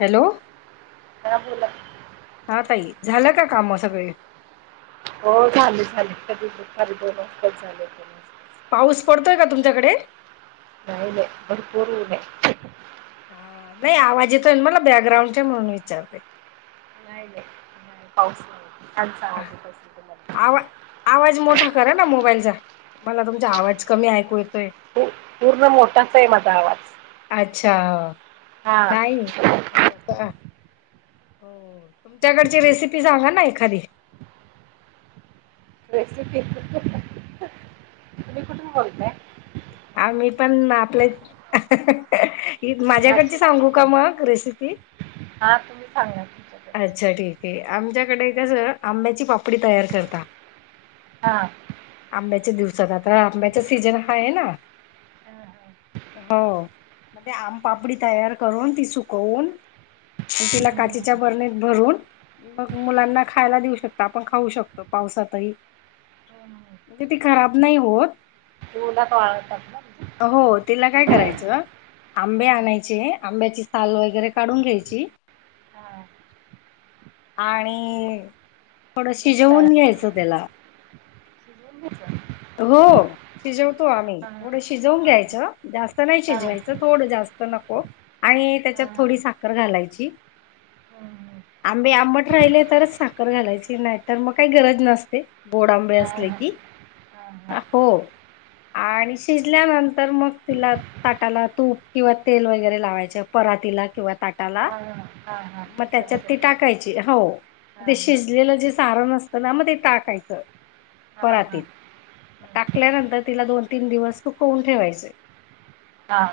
Hello काा बोला हा ताई झालं का काम सगळे हो झाले झाले कधी ख दोन वाजताच झाले दो वा पाऊस पडतोय का तुमच्याकडे नाहीईले मणपूरन हा नाही आवाज येतोय मला बॅकग्राउंड म्हणून विचारते हले ह पाऊस छानचा आवाज येत असेल तुम्हाला आवा आवाज मोठा करा ना मोबाईलचा मला तु आवाज कमी आहे पूर्ण मोठाचा आहे माझा आवाज अच्छा हा नाही का हो तुमच्याकडची रेसिपी सांगा ना एखादी रेसिपी तु कुठून बोलते हा मी पण आपले माझ्याकडची नाशिक सांगू का मग रेसिपी हा तुम्ही सांगा तुमच्याकडचं अच्छा ठीक आहे आमच्याकडे कसं आंब्याची पाप् डी तयार कर हा हा आंब्याच्या दिवसात आ आंब्याचा सीजन हा आहे ना हो आम पापडी तयार करून त सुवून तिला बरणीत भरून म मुलांना खायला देऊ शकत आपण खाऊ शकतो पावसातही हो ना म्हणजे ती खराब नाही होत तला कवाग हो तिला काय करायचं आंबे हा आणायचे आंब्याची साल वगैरे काढून घ्यायची हा आणि थोडं रस शिजवून घ्यायचं त्याला त हो शिजवतो आम्ही हा थोडं शिजवून हा घ्यायचं जास्त नाही हा शिजवायचं थोडं जास्त नक् आणि त्याच्यात हा हा थोडी साखर घालायची हं, हं. आमबे आंबट राहिले तरच साखर घालायची नाही तर मग काही गरज नसते गोड आंबे असले की हा हा हो आणि शिजल्यानंतर मग तिला ताटाला तूप किंवा तेल वगैरे लावायचे परातीला किंवा ताटाला हा मग त्याच्यात ती टाकायची हो ते हां, हां. शिजलेलं जे सारण असतं ना मग ते टाकायचं हा हा परातीत टाकल्यानंतर तिला दोन तीन दिवस तु खवून ठेवायचे हां.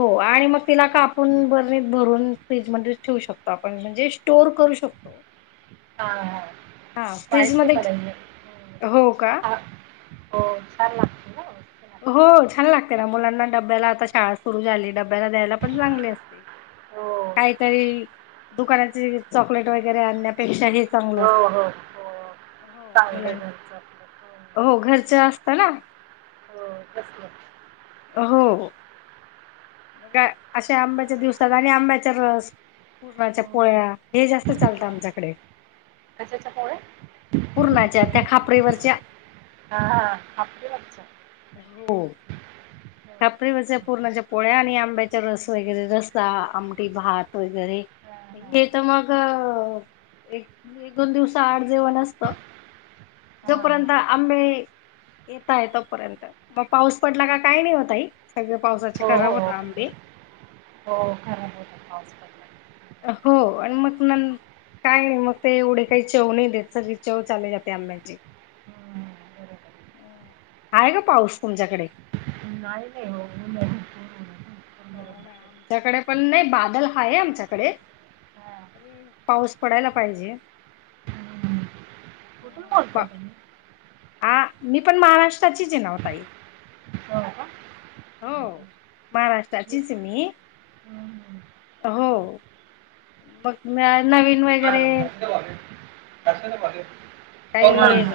हो आणि मग तिला का आपण बरणीत भरून फ्रीजमध्ये ठेवू शकतो आपण म्हणजे स्टोअर करू शकतो हा हा पायक फ्रीजमध्ये मला हो का ह हो छा लागत ना लागते. हो छान लागते ना मुलांना डब्याला आता शाळा सुरू झाली डब्याला द्यायला चागंल आहे ते हो. काहितरी दुकानाचे चॉकलेट वगैरे आणण्या पेक्षा हे चांगलं असत हो, हो, हो. हो चांगलं मुलांचे घरचं आपलं. हो घरच्या असत ना हो कसलं हो हो अशा आंब्याच्या दिवसात आणि आंब्याचा रस पूर्णाच्या हं. पोळ्या हे जास्त चालतं आमच्याकडे कशाच्या पोळ्या? पुरणाच्या त्या खापरीवरच्या हां, हां. खापरीवरच्या. हो हो. खापरी वरच्या हं, हं. पुरणाच्या पोळ्या आणि आंब्याच चारस वगैरे रस्सा, आमटी, भात वगैरे हां, हां, हां. हे तर मग एक दिड दोन दिवसा आड जेवण असत जो हां, हां. पर्यंत आंबे येता येत तोपर्यंत मग पाऊस पडला की काय नाही वो ताई सगळे पावसाचे हो, हो, खराब हो. होता आंबे हो, खरं बोलला. पाऊस पडला. हं. हो आणि मग न काय नाही मग ते एवढे काही चव नाही देत सगळी चव चाली जाते आंब्याची ह बरबर अ आहे का पाऊस तुमच्याकडे नाही नाही हो ऊन भरपूर ऊन आहे. भरपूर गरम हो ना होतंय. आमच्याकडे पण नाही बादल हाय आमच्याकडे हां. पण पाऊस पडायला पाहिजे हम् कुठून बोलताय तुम्ही हा मी पण महाराष्ट्राचीच आहेना वो ताई हो का? हो महाराष्ट्राचीच मी हं, हं. हो मग नवीन वेगैरे ना [inaudible] तेला का काही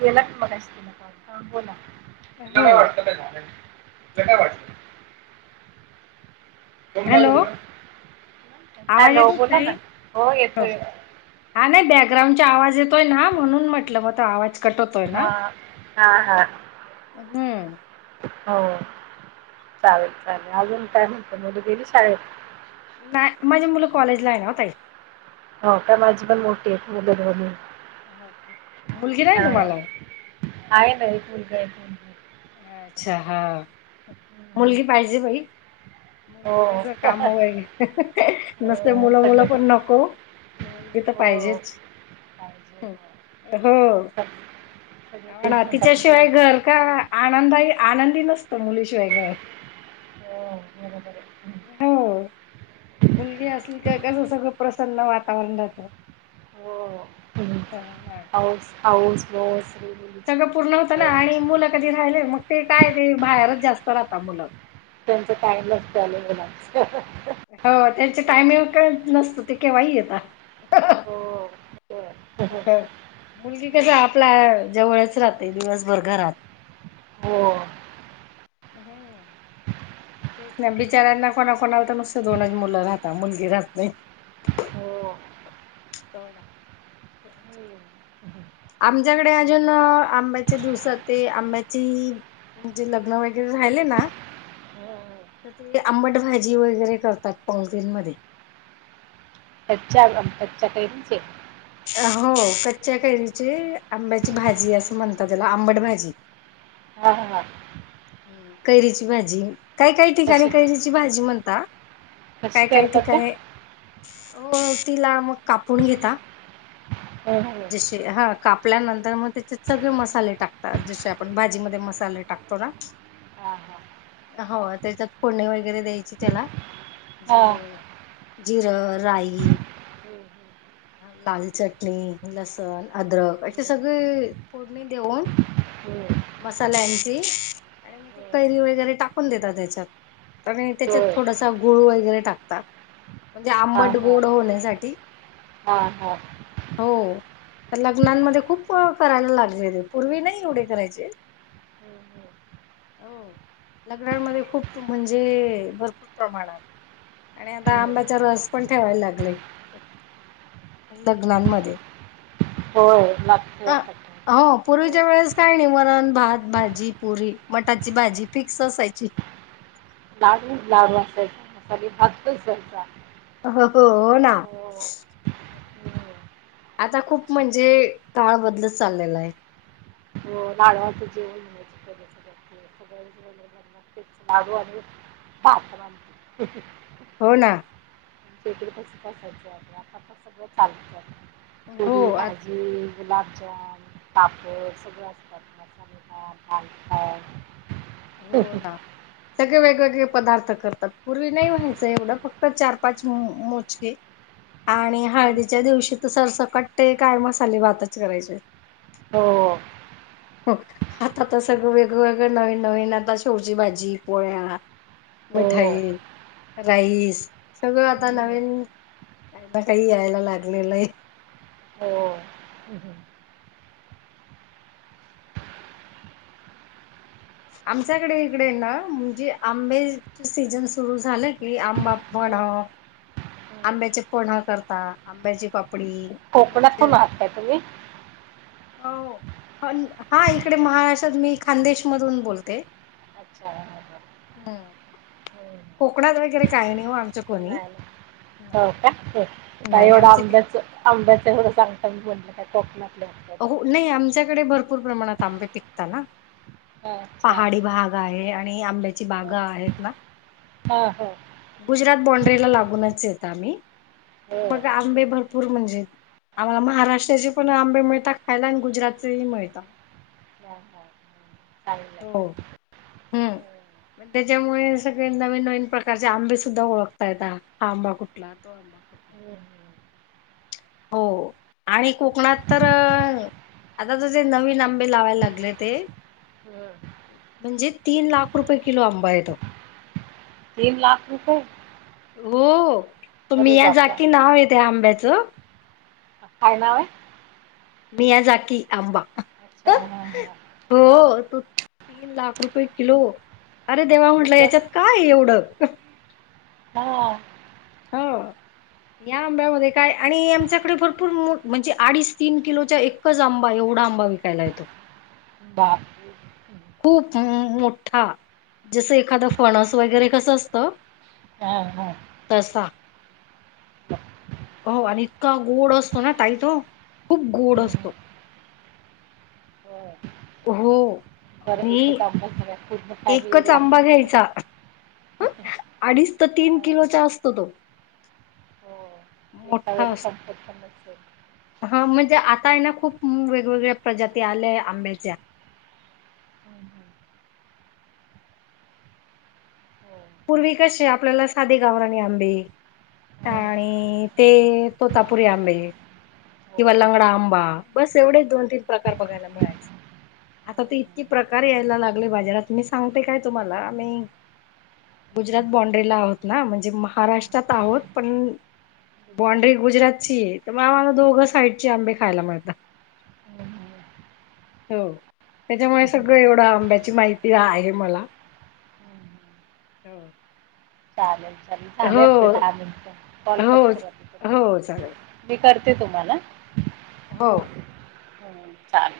गेला त मगाशी तेन काहुन बोला तिला हो काय वाटत काय झालं नाही तिला काय वाटलं कोण पाहिजे हॅलो तुला आवाज येतो ताई येतोय. हा ना नाही बॅग ग्राउंड चा आवाज येतोय ना म्हणून म्हटलं मग तो आवाज कट होतोय हा ना. हा हा हम्म हो चालेल चालेल अजून काय म्हणत मुली गेली शाळेत नाही माझी मुलं कॉलेजला आहे ना हो ताई हो काय माझी पण मोठी आहे मुल दोन्ही हो का? मुलगी नाही हा तुम्हाला? आहे ना एक मुलगा एक मुलगी आहे अच्छा हा हम्म. मुलगी पाहिजे बाई मुलगी हो कस काम वगैरे नुसत हो मुलं मुलं सगळे पण नको मुलगी तर हो पाहिजेच पाहिजे हो. हो आजकाल सगळे तेच आम्हाला म्हणतात मुलं तिच्याशिवाय घर काआत आनंदायी आनंदी नसतो मुलीशिवाय घर हो बरोबर आहे हम्म. हो मुलगी असलं की घरचं सगळं प्रसन्न वातावरण रहात. हो हौस मौज सगळं पूर्ण होतं ना आणि मुलं कधी राहिले मग ते काय ते बाहेरच जास्त राहता मुलं कायम असचं असतं मुलाचं हो त्याचे टायमिंग काय नसतो ते केव्हाही येतात हो बरं. मुलगी कस हम्म. आपल्या जवळच राहते दिवसभर घरात हो हम्म तेच ना बिचाऱ्यांना कोणाकोणाला तर नुसतं दोनच मुलं राहतात, मुलगी राहत नाही. हो हम्म. [unintelligible] आमच्याकडे अजून आंब्याच्या दिवसात ते आंब्याची म्हणजे लग्न वगैरे राहिले ना हो. [unintelligible] तर ते आंबट भाजी वगैरे करतात, पंगतींमध्ये कच्च्या कैरीचे हो कच्च्या कैरीची आंब्याची भाजी असं म्हणतात त्याला आंबट भाजी. हा हा कैरीची भाजी काय काही ठिकाणी कैरीची भाजी म्हणता. कस काय काय करतात ते ठिकाणी हो तिला मग कापून घेता. हां हां जसे हा कापल्यानंतर मग त्याचे सगळे मसाले टाकतात. जसे आपण भाजी मध्ये मसाले टाक टाकतोना हां हो त्याच्यात फोडणी वगैरे द्यायचे त्याला. हां हं, जिरं जिरं, राई हं, लाल चटणी, लसण, अद्रक असे हं, सगळे फोडणी देऊन हं, मसाल्यांची, आणि मग ती हं. कैरी वगैरे टाकून देतात त्याच्यात. आणि त्याच्यात होय थोडासा गुळ वगैरे टाकतात. म्हणजे आंबट गोड होण्यासाठी हा हा. हो. लग्नांमध्ये खूप करायला लागले ते, पूर्वी नाही एवढे करायचे हं, हं, हो लग्नामध्ये खूप म्हणजे भरपूर प्रमाणात. आणि आता हं. आंब्याचा रस पण ठेवायला लागलेत. लग्नांनमध्ये. होय लागतय आत्ता हो [unintelligible] पूर्वीच्या वेळेस काय नाही वरण, भात, भाजी, पुरी, मटाची भाजी फिक्स असायची. [inaudible] लाडू, लाडू असायचा मसाले भात असायचा. हो हो हो ना. हं. आता खूप म्हणजे काळ बदलत चाललेला आहे. हो लाडवाच जेवण. [unintelligible] [unintelligible] लाडू अजून भात अन् आमटी. हो ना. आमच्या इकडं तसंच असायच. आता सगळं चालंतय हो पुरी, आ भाजी गुलाबजाम, पापड सगळे असतात मसाले भात [unintelligible] हो ना सगळे हम्म. वेगवेगळे पदार्थ करतात. पूर्वी नाही व्हायचं एवढं फक्त चार पाच मोजके. आणि हं. हळदीच्या दिवशी तर सरसकट ते काय मसाले भातच करायचे. हो. आता तर सगळं वेगळ वेगळ नवीन नवीन, आता शेवची भाजी पोळ्या हो मिठाई, राईस सगळं आता हम्म. नवीन काहीना काही यायला लागलेल हाय. हो्. आमच्याकडे इकडे ना म्हणजे आंब्याच सीझन सुरू झालं की आंबा हम्म. पनं, हम्म. आंब्याचे पनं करता आंब्याची पाप कोकणात तून आनताय तुम्ही? हो. हा इकडे महाराष्ट्रात मी खानदेशमधून बोलते. अच्छा हम्म. कोकणात वगैरे काही नाही हो आमचं नाही कोणी. नाही. हो नाही. का. हो का नाही एवढं आमच्या आंब्याच, आंब्याच एवढ सांगता मी म्हणलं का कोकनात अ नाही आमच्याकडे भरपूर प्रमाणात आंबे पिकता ना. हां, अच्छा पहाडी भाग आहे आणि आंब्याची बागा आहेत ना. हो हो. गुजरात बॉन्ड्रीला लागूनच येत आम्ही, हो हम्म. मग आंबे हम्म. भरपूर म्हणजे आम्हाला महाराष्ट्राचे पण आंबे मिळतात खायला आणि गुजरातचेही मिळता. हा हा. चांगलं हो आहे. हम्म. मग त्याच्यामुळे सगळे नवीन नवीन प्रकारचे आंबे सुद्धा ओळखता येता. हा आंबा कुठला, तो आंबा [unintelligible] हम्म. हो आणि कोकणात तर आता तुझे नवीन आंबे लावाय लागले ते. हम्म. म्हणजे तीन लाख रुपये किलो आंबा आहे. तो तीन लाख रुपये हो तुम्ही अरे या जा बापरा की नाव येते आंब्याचं काय नाव मयाझकी अंबा [unintelligible] अच्छा हां हां हा तू तीन लाख रुपये किलो अरे देवा म्हंटलं तसं याच्यात काय एवढं, हो हा या आंब्यामध्ये काय आणि आमच्याकडे भरपूर म्हणजे अडीच तीन किलोच्या एकच आंबा एवढ पुडा आंबा विकायला येतो. बा खूप मोठा जसं एखादं फणस वगैरे कसं असतं. हा हा तसा हो आणि इतका गोड असतो ना ताई तो खूप गोड हम्म. असतो. हो हो बरं एकच आणि [unintelligible] बर एकच आंबा घ्यायचा ह अडीच तर तीन किलोचा असतो तो हो एका मोठा वेळेला अस संपत पण नसेल हा म्हणजे आता आहे ना खूप हम वेगवेगळ्या प्रजाती आल्याय आंब्याच्या, हम्म. हो पूर्वी कसे आपल्याला साधे गावरानी आंबे हम्म. आणि ते तोतापुरी आंबे हो किंवा लंगडा आंबा बस एवढेच दोन तीन प्रकार बघायला मिळायचे. आता तर हम्म. इतकी प्रकार यायला लागले बाजारात मी सांगते काय तुम्हाला आ मी गुजरात बॉण्डरी ला आहोत ना म्हणजे महाराष्ट्रात आहोत. पण गुजरात बॉंड्री गुजरातची तर आम्हाला दोघं साइडची आंबे खायला मिळतात. हम्म. हो त्याच्यामुळे हम्म. सगळं एवढं आंब्याची माहिती आहे मला हो चालेल चालेल चाले आपले दहा मिनिट कॉल हो कच क हो चालेल मी करते ते तुम्हाला हो हं, चालेल